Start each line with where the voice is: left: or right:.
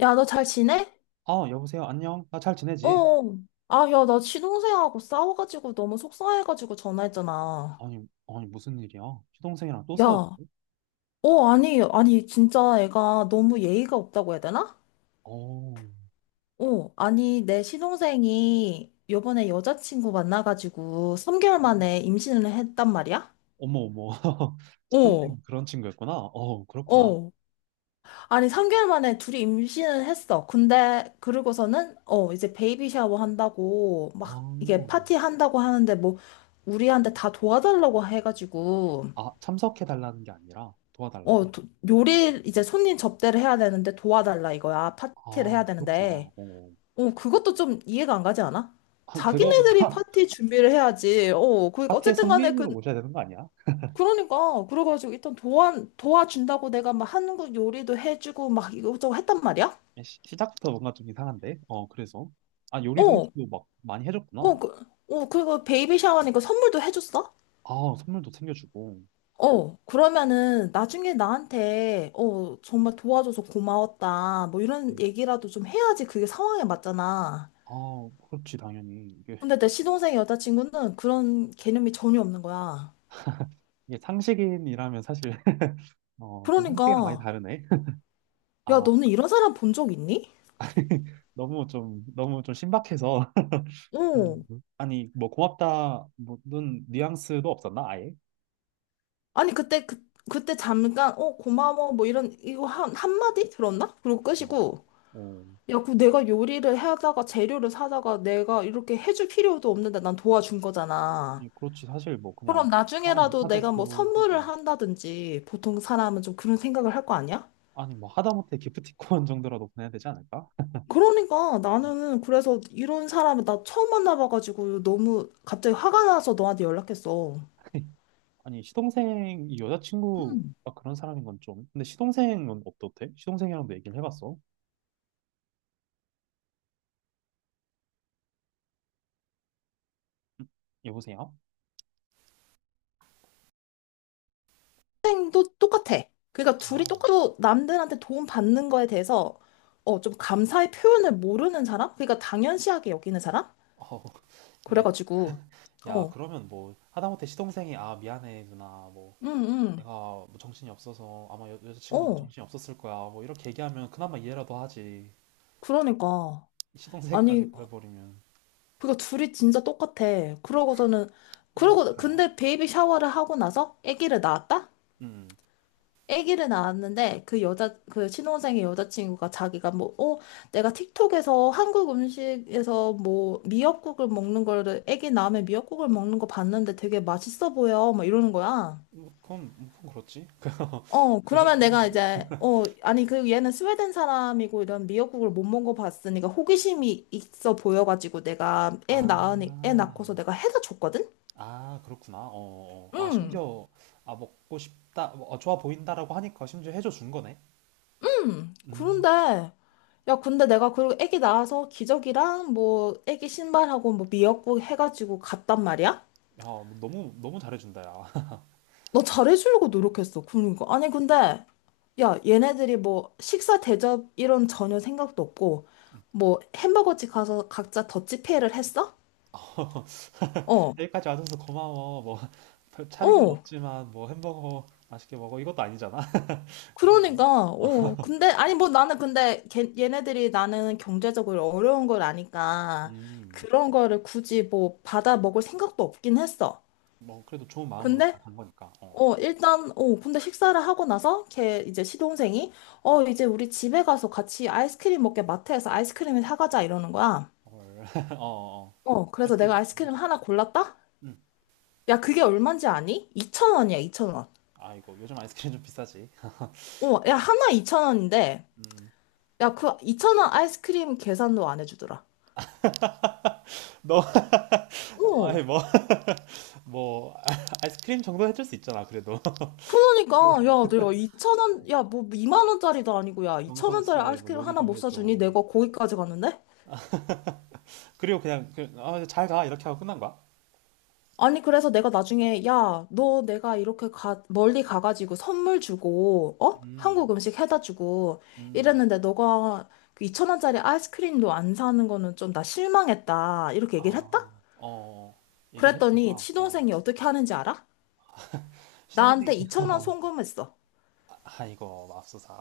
left: 야, 너 잘 지내?
right: 아, 여보세요. 안녕. 나 잘
left: 어.
right: 지내지?
left: 어. 아, 야, 나 시동생하고 싸워가지고 너무 속상해가지고 전화했잖아.
right: 아니, 아니, 무슨 일이야? 시동생이랑 또 싸웠어?
left: 야, 어, 아니, 진짜 애가 너무 예의가 없다고 해야 되나?
right: 어,
left: 어, 아니, 내 시동생이 요번에 여자친구 만나가지고 3개월
right: 아,
left: 만에 임신을 했단 말이야?
right: 어머, 어머.
left: 어,
right: 시동생 그런 친구였구나. 어, 그렇구나.
left: 어. 아니, 3개월 만에 둘이 임신을 했어. 근데, 그러고서는, 어, 이제 베이비 샤워 한다고,
right: 아,
left: 막, 이게 파티 한다고 하는데, 뭐, 우리한테 다 도와달라고 해가지고,
right: 아, 참석해달라는 게 아니라 도와달라고?
left: 어, 도- 요리, 이제 손님 접대를 해야 되는데 도와달라 이거야. 파티를 해야
right: 아, 그렇구나.
left: 되는데,
right: 어,
left: 어, 그것도 좀 이해가 안 가지 않아?
right: 아, 그거부터
left: 자기네들이 파티 준비를 해야지. 어, 그러니까,
right: 파티에
left: 어쨌든 간에, 그,
right: 손님으로 모셔야 되는 거 아니야?
left: 그러니까, 그래가지고, 일단 도와준다고 내가 막 한국 요리도 해주고, 막 이것저것 했단 말이야?
right: 시작부터 뭔가 좀 이상한데? 어, 그래서. 아, 요리도
left: 어,
right: 해주고 막 많이
left: 어,
right: 해줬구나.
left: 그, 어, 그리고 베이비 샤워니까 선물도 해줬어?
right: 아, 선물도 챙겨주고.
left: 어, 그러면은 나중에 나한테, 어, 정말 도와줘서 고마웠다. 뭐 이런
right: 음.
left: 얘기라도 좀 해야지 그게 상황에 맞잖아.
right: 아, 그렇지, 당연히. 이게,
left: 근데 내 시동생 여자친구는 그런 개념이 전혀 없는 거야.
right: 이게 상식인이라면 사실. 어, 좀 상식이랑 많이
left: 그러니까,
right: 다르네.
left: 야,
right: 아,
left: 너는 이런 사람 본 적 있니?
right: 너무 좀, 너무 좀 신박해서. 음.
left: 어.
right: 아니, 뭐, 고맙다, 뭐는 뉘앙스도 없었나, 아예?
left: 아니, 그때 잠깐, 어, 고마워. 뭐 이런, 이거 한마디 들었나? 그리고
right: 야,
left: 끄시고.
right: 어,
left: 야, 그 내가 요리를 하다가 재료를 사다가 내가 이렇게 해줄 필요도 없는데 난 도와준 거잖아.
right: 예, 그렇지. 사실 뭐, 그냥,
left: 그럼
right: 아,
left: 나중에라도
right: 못하겠어
left: 내가 뭐
right: 하고.
left: 선물을 한다든지 보통 사람은 좀 그런 생각을 할 거 아니야?
right: 아니, 뭐, 하다못해 기프티콘 정도라도 보내야 되지 않을까?
left: 그러니까 나는 그래서 이런 사람을 나 처음 만나봐가지고 너무 갑자기 화가 나서 너한테 연락했어. 학
right: 아니, 시동생이 여자친구가 그런 사람인 건 좀. 근데 시동생은 어떻대? 시동생이랑도 얘기를 해봤어? 여보세요?
left: 생도 똑같아. 그러니까
right: 아,
left: 둘이 똑같고 남들한테 도움 받는 거에 대해서 어, 좀 감사의 표현을 모르는 사람? 그러니까 당연시하게 여기는 사람?
right: 어, 이게,
left: 그래가지고
right: 야,
left: 어,
right: 그러면 뭐, 하다못해 시동생이, 아, 미안해, 누나, 뭐,
left: 응, 응,
right: 내가 뭐 정신이 없어서 아마 여자친구도
left: 어.
right: 정신이 없었을 거야. 뭐 이렇게 얘기하면 그나마 이해라도 하지.
left: 그러니까.
right: 시동생까지
left: 아니,
right: 그래버리면
left: 그니까 둘이 진짜 똑같아. 그러고서는,
right: 아, 이거
left: 그러고,
right: 어떡하냐?
left: 근데 베이비 샤워를 하고 나서 아기를 낳았다?
right: 음,
left: 아기를 낳았는데 그 신혼생의 여자친구가 자기가 뭐, 어, 내가 틱톡에서 한국 음식에서 뭐 미역국을 먹는 거를, 아기 낳으면 미역국을 먹는 거 봤는데 되게 맛있어 보여. 막 이러는 거야.
right: 뭐 그건 뭐 그건 그렇지.
left: 어,
right: 그건
left: 그러면 내가
right: 그렇네.
left: 이제, 어, 아니, 그 얘는 스웨덴 사람이고 이런 미역국을 못 먹어봤으니까 호기심이 있어 보여가지고 내가 애
right: 아,
left: 낳고서 내가 해다 줬거든?
right: 아 그렇구나. 어, 어. 아
left: 응,
right: 심지어 아 먹고 싶다, 뭐, 어, 좋아 보인다라고 하니까 심지어 해줘 준 거네.
left: 응.
right: 음,
left: 그런데, 야, 근데 내가 그리고 애기 낳아서 기저귀랑 뭐 애기 신발하고 뭐 미역국 해가지고 갔단 말이야?
right: 야, 뭐 너무 너무 잘해준다, 야.
left: 나 잘해주려고 노력했어. 그러니까. 아니, 근데, 야, 얘네들이 뭐 식사 대접 이런 전혀 생각도 없고, 뭐 햄버거집 가서 각자 더치페이를 했어? 어.
right: 여기까지 와줘서 고마워. 뭐 별 차린 건
left: 어,
right: 없지만 뭐 햄버거 맛있게 먹어 이것도 아니잖아. 그렇네.
left: 그러니까,
right: 아,
left: 어, 근데, 아니, 뭐 나는 근데, 걔, 얘네들이 나는 경제적으로 어려운 걸 아니까,
right: 음.
left: 그런 거를 굳이 뭐 받아 먹을 생각도 없긴 했어.
right: 뭐 그래도 좋은 마음으로
left: 근데,
right: 딱 간 거니까. 어.
left: 어, 일단, 어, 근데 식사를 하고 나서, 걔, 이제 시동생이, 어, 이제 우리 집에 가서 같이 아이스크림 먹게 마트에서 아이스크림을 사가자, 이러는 거야.
right: 헐. 어, 어.
left: 어, 그래서 내가
right: 아이스크림 먹을
left: 아이스크림
right: 수
left: 하나
right: 있지.
left: 골랐다?
right: 응.
left: 야, 그게 얼만지 아니? 2천원이야2천원
right: 아, 이거 요즘 아이스크림 좀 비싸지.
left: 어, 야, 하나 2천원인데
right: 음.
left: 야, 그2천원 아이스크림 계산도 안 해주더라.
right: 너
left: 어.
right: 아니 뭐 뭐 아이스크림 정도 해줄 수 있잖아, 그래도.
left: 그러니까, 야, 내가 2천 원, 야, 뭐 2만 원짜리도 아니고, 야, 2,000원짜리
right: 정성스레 뭐
left: 아이스크림 하나
right: 요리도
left: 못
right: 해줘.
left: 사주니 내가 거기까지 갔는데?
right: 그리고 그냥 그, 아, 잘 가. 이렇게 하고 끝난 거야?
left: 아니, 그래서 내가 나중에, 야, 너 내가 이렇게 가, 멀리 가가지고 선물 주고, 어?
right: 음.
left: 한국 음식 해다 주고
right: 음.
left: 이랬는데, 너가 2천 원짜리 아이스크림도 안 사는 거는 좀 나 실망했다. 이렇게
right: 아.
left: 얘기를 했다?
right: 어. 어. 얘기를 했구나.
left: 그랬더니,
right: 어.
left: 시동생이 어떻게 하는지 알아?
right: 시성생이
left: 나한테 2천 원
right: 어.
left: 송금했어.
right: 아, 이거 맙소사.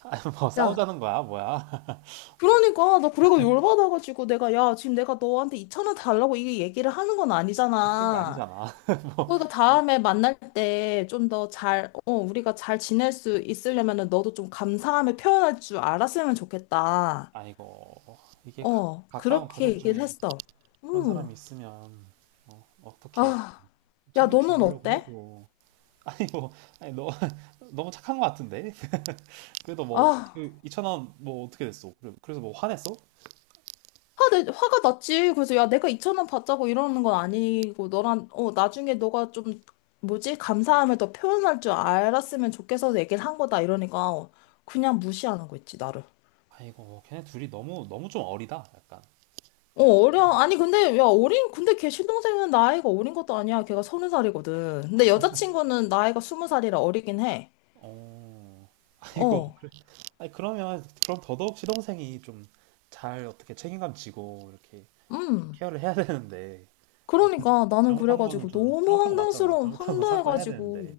right: 아, 뭐
left: 야,
right: 싸우자는 거야, 뭐야? 어,
left: 그러니까 나 그래가 열받아가지고 내가 야 지금 내가 너한테 2천 원 달라고 이게 얘기를 하는 건
right: 그런 게
left: 아니잖아.
right: 아니잖아. 뭐
left: 그러니까 다음에 만날 때 좀 더 잘, 어, 우리가 잘 지낼 수 있으려면은 너도 좀 감사함을 표현할 줄 알았으면 좋겠다.
right: 아이고, 이게 가,
left: 어,
right: 가까운
left: 그렇게
right: 가족
left: 얘기를
right: 중에
left: 했어.
right: 그런
left: 음.
right: 사람이 있으면 어, 어떻게
left: 아, 야 너는
right: 챙겨주려고
left: 어때?
right: 해도 아니 뭐 아니 너 너무 착한 것 같은데 그래도
left: 아.
right: 뭐그 2천 원 뭐 어떻게 됐어? 그래- 그래서 뭐 화냈어?
left: 화가 났지. 그래서 야, 내가 2천 원 받자고 이러는 건 아니고 너랑 어 나중에 너가 좀 뭐지? 감사함을 더 표현할 줄 알았으면 좋겠어서 얘기를 한 거다 이러니까 어, 그냥 무시하는 거 있지 나를.
right: 아이고, 걔네 둘이 너무 너무 좀 어리다. 약간
left: 어
right: 어떡-
left: 어려. 아니 근데 야 어린 근데 걔 신동생은 나이가 어린 것도 아니야. 걔가 서른 살이거든. 근데 여자친구는 나이가 스무 살이라 어리긴 해.
right: 어, 아이고,
left: 어.
right: 아니 그러면 그럼 더더욱 시동생이 좀 잘 어떻게 책임감 지고 이렇게 좀
left: 음.
right: 케어를 해야 되는데 어,
left: 그러니까 나는
right: 잘못한 거는
left: 그래가지고
right: 좀
left: 너무
right: 잘못한 거 맞잖아.
left: 황당스러운
right: 잘못한 건 사과해야
left: 황당해가지고
right: 되는데.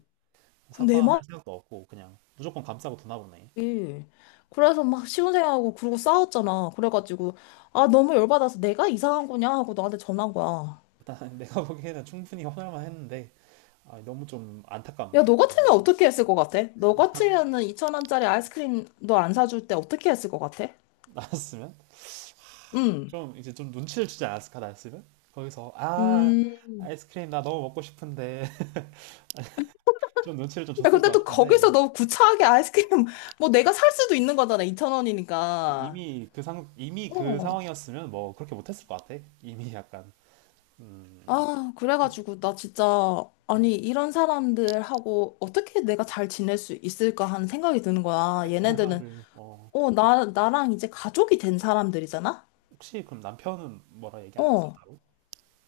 left: 그내 말.
right: 사과할 생각도 없고 그냥 무조건 감싸고 두나 보네.
left: 그치. 그래서 막 시운생하고 그러고 싸웠잖아. 그래가지고 아 너무 열받아서 내가 이상한 거냐 하고 너한테 전화한 거야.
right: 일단 내가 보기에는 충분히 화날만 했는데 아, 너무 좀
left: 야,
right: 안타깝네.
left: 너 같으면
right: 거기
left: 어떻게 했을 것 같아? 너 같으면은 2천원짜리 아이스크림 너 안 사줄 때 어떻게 했을 것 같아?
right: 나왔으면
left: 응.
right: 좀 이제 좀 눈치를 주지 않았을까 나왔으면 거기서 아
left: 음.
right: 아이스크림 나 너무 먹고 싶은데 좀 눈치를 좀
left: 야,
right: 줬을 것
left: 근데 또 거기서
right: 같은데
left: 너무 구차하게 아이스크림 뭐 내가 살 수도 있는 거잖아. 2천원이니까.
right: 이미 그 상, 이미 그
left: 어.
right: 상황이었으면 뭐 그렇게 못했을 것 같아. 이미 약간 음,
left: 아, 그래가지고 나 진짜
right: 음,
left: 아니 이런 사람들하고 어떻게 내가 잘 지낼 수 있을까 하는 생각이 드는 거야.
right: 섹
left: 얘네들은
right: 생활을 어
left: 어, 나랑 이제 가족이 된 사람들이잖아?
right: 혹시 그럼 남편은 뭐라 얘기 안 했어
left: 어.
right: 따로?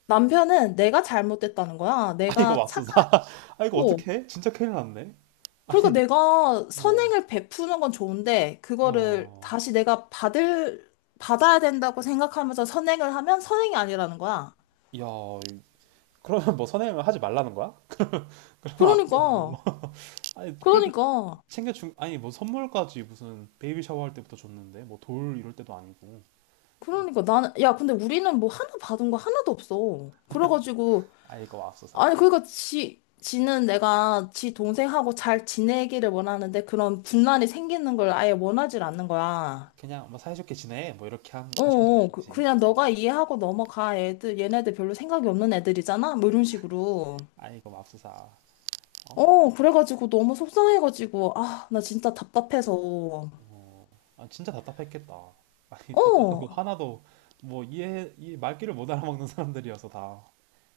left: 남편은 내가 잘못됐다는 거야.
right: 아 이거
left: 내가
right: 맙소사. 아 이거
left: 착하고.
right: 어떡해? 진짜 큰일 났네.
left: 그러니까 내가
right: 어.
left: 선행을 베푸는 건 좋은데, 그거를
right: 야,
left: 다시 내가 받을, 받아야 된다고 생각하면서 선행을 하면 선행이 아니라는 거야.
right: 야, 그러면 뭐 선행을 하지 말라는 거야? 앞으로 뭐.
left: 그러니까,
right: 아니, 그래도
left: 그러니까,
right: 챙겨준, 아니, 뭐 선물까지 무슨 베이비 샤워할 때부터 줬는데, 뭐 돌 이럴 때도 아니고,
left: 그러니까 나는, 야, 근데 우리는 뭐 하나 받은 거 하나도 없어. 그래가지고,
right: 아이고, 맙소사.
left: 아니, 그러니까 지는 내가 지 동생하고 잘 지내기를 원하는데 그런 분란이 생기는 걸 아예 원하질 않는 거야.
right: 그냥 뭐 사이좋게 지내, 뭐 이렇게 한,
left: 어,
right: 하신
left: 어,
right: 거지.
left: 그냥 너가 이해하고 넘어가. 얘네들 별로 생각이 없는 애들이잖아? 뭐 이런 식으로.
right: 아이고, 맙소사. 어?
left: 어, 그래가지고 너무 속상해가지고, 아, 나 진짜 답답해서.
right: 어, 아, 진짜 답답했겠다. 아니, 답답하고
left: 어,
right: 화나도 뭐 이해, 이 말귀를 못 알아먹는 사람들이어서 다.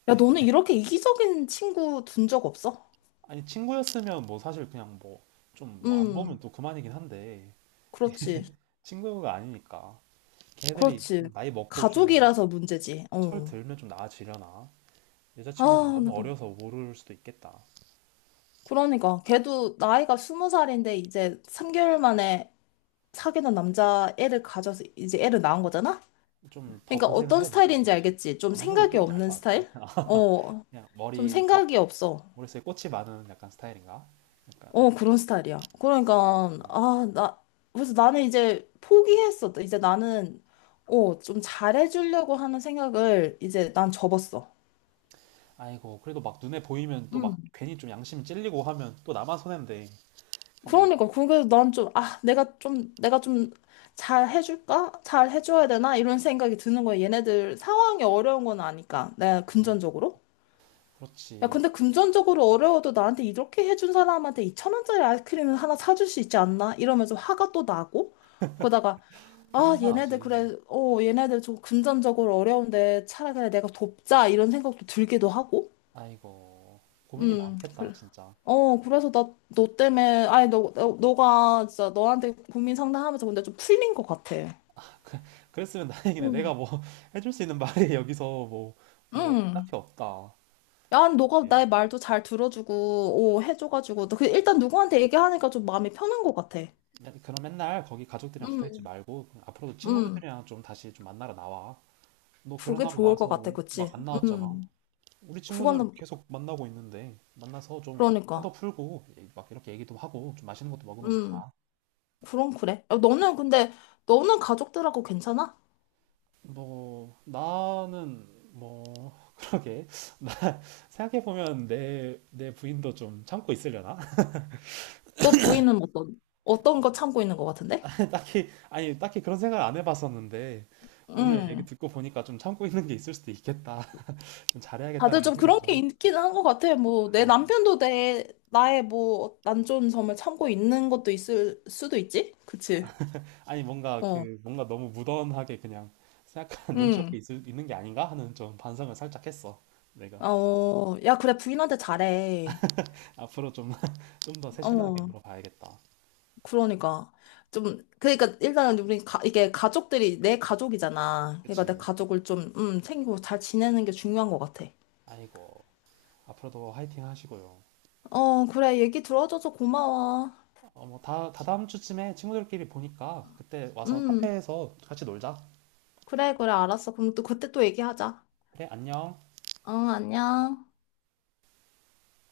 left: 야, 너는 이렇게 이기적인 친구 둔 적 없어?
right: 아니, 친구였으면 뭐 사실 그냥 뭐, 좀 뭐 안 보면
left: 음,
right: 또 그만이긴 한데,
left: 그렇지.
right: 친구가 아니니까. 걔들이
left: 그렇지.
right: 좀 나이 먹고 좀
left: 가족이라서 문제지.
right: 철
left: 어.
right: 들면 좀 나아지려나? 여자친구가
left: 아,
right: 너무
left: 나.
right: 어려서 모를 수도 있겠다.
left: 그러니까 걔도 나이가 20살인데 이제 3개월 만에 사귀는 남자 애를 가져서 이제 애를 낳은 거잖아?
right: 좀 더
left: 그러니까
right: 고생을
left: 어떤
right: 해보고,
left: 스타일인지
right: 그치?
left: 알겠지? 좀
right: 아, 무슨
left: 생각이
right: 느낌인지 알
left: 없는
right: 것 같아.
left: 스타일? 어,
right: 그냥
left: 좀
right: 머릿속,
left: 생각이 없어.
right: 머릿속에 꽃이 많은 약간 스타일인가? 약간,
left: 어, 그런 스타일이야. 그러니까
right: 어.
left: 아, 나. 그래서 나는 이제 포기했어. 이제 나는 어, 좀 잘해주려고 하는 생각을 이제 난 접었어.
right: 아이고, 그래도 막 눈에 보이면 또 막 괜히 좀 양심이 찔리고 하면 또 나만 손해인데, 그게,
left: 그러니까 그서난 좀, 아, 내가 좀 잘 해줄까? 잘 해줘야 되나? 이런 생각이 드는 거야. 얘네들 상황이 어려운 건 아니까. 내가 금전적으로. 야,
right: 그렇지.
left: 근데 금전적으로 어려워도 나한테 이렇게 해준 사람한테 2천 원짜리 아이스크림을 하나 사줄 수 있지 않나? 이러면서 화가 또 나고. 그러다가, 아,
right: 당연히
left: 얘네들
right: 화나지.
left: 그래, 어, 얘네들 좀 금전적으로 어려운데 차라리 그냥 내가 돕자. 이런 생각도 들기도 하고.
right: 아이고, 고민이 많겠다,
left: 그래.
right: 진짜.
left: 어, 그래서 나, 너 때문에, 아니, 너가 진짜 너한테 고민 상담하면서 근데 좀 풀린 것 같아.
right: 그, 그랬으면 다행이네. 내가 뭐 해줄 수 있는 말이 여기서 뭐, 뭐
left: 응.
right: 딱히 없다.
left: 야, 너가
right: 예.
left: 나의 말도 잘 들어주고, 오, 해줘가지고, 그 일단 누구한테 얘기하니까 좀 마음이 편한 것 같아.
right: 야, 그럼 맨날 거기 가족들이랑 붙어있지
left: 응,
right: 말고 앞으로도
left: 응.
right: 친구들이랑 좀 다시 좀 만나러 나와. 너
left: 그게
right: 결혼하고
left: 좋을 것 같아,
right: 나서 막
left: 그치?
right: 안 나왔잖아.
left: 응.
right: 우리 친구들
left: 그거는,
right: 계속 만나고 있는데 만나서 좀
left: 그러니까.
right: 화도 풀고 막 이렇게 얘기도 하고 좀 맛있는 것도 먹으면서
left: 응.
right: 가.
left: 그럼 그래. 야, 너는 근데, 너는 가족들하고 괜찮아?
right: 뭐 나는 뭐 그러게 나 생각해보면 내 부인도 좀 참고 있으려나?
left: 너 부인은 어떤, 어떤 거 참고 있는 것 같은데?
right: 딱히 아니 딱히 그런 생각 안 해봤었는데 오늘 얘기
left: 응.
right: 듣고 보니까 좀 참고 있는 게 있을 수도 있겠다. 좀
left: 다들
right: 잘해야겠다라는
left: 좀
right: 생각이
left: 그런 게
right: 좀.
left: 있기는 한 것 같아. 뭐, 내
right: 아,
left: 남편도 나의 뭐, 안 좋은 점을 참고 있는 것도 있을 수도 있지? 그치?
right: 아니 뭔가
left: 어.
right: 그 뭔가 너무 무던하게 그냥 생각하는 눈치 없게
left: 응.
right: 있을, 있는 게 아닌가 하는 좀 반성을 살짝 했어. 내가
left: 어, 야, 그래, 부인한테 잘해.
right: 앞으로 좀 좀 더 세심하게
left: 어,
right: 물어봐야겠다.
left: 그러니까. 좀, 그러니까, 일단은 이게 가족들이 내 가족이잖아. 그러니까 내
right: 그치?
left: 가족을 좀, 챙기고 잘 지내는 게 중요한 것 같아.
right: 아이고 앞으로도 화이팅 하시고요.
left: 어, 그래, 얘기 들어줘서 고마워.
right: 어뭐다 다다음 주쯤에 친구들끼리 보니까 그때 와서
left: 음,
right: 카페에서 같이 놀자.
left: 그래, 그래, 알았어. 그럼 또 그때 또 얘기하자.
right: 그래 안녕.
left: 어, 안녕.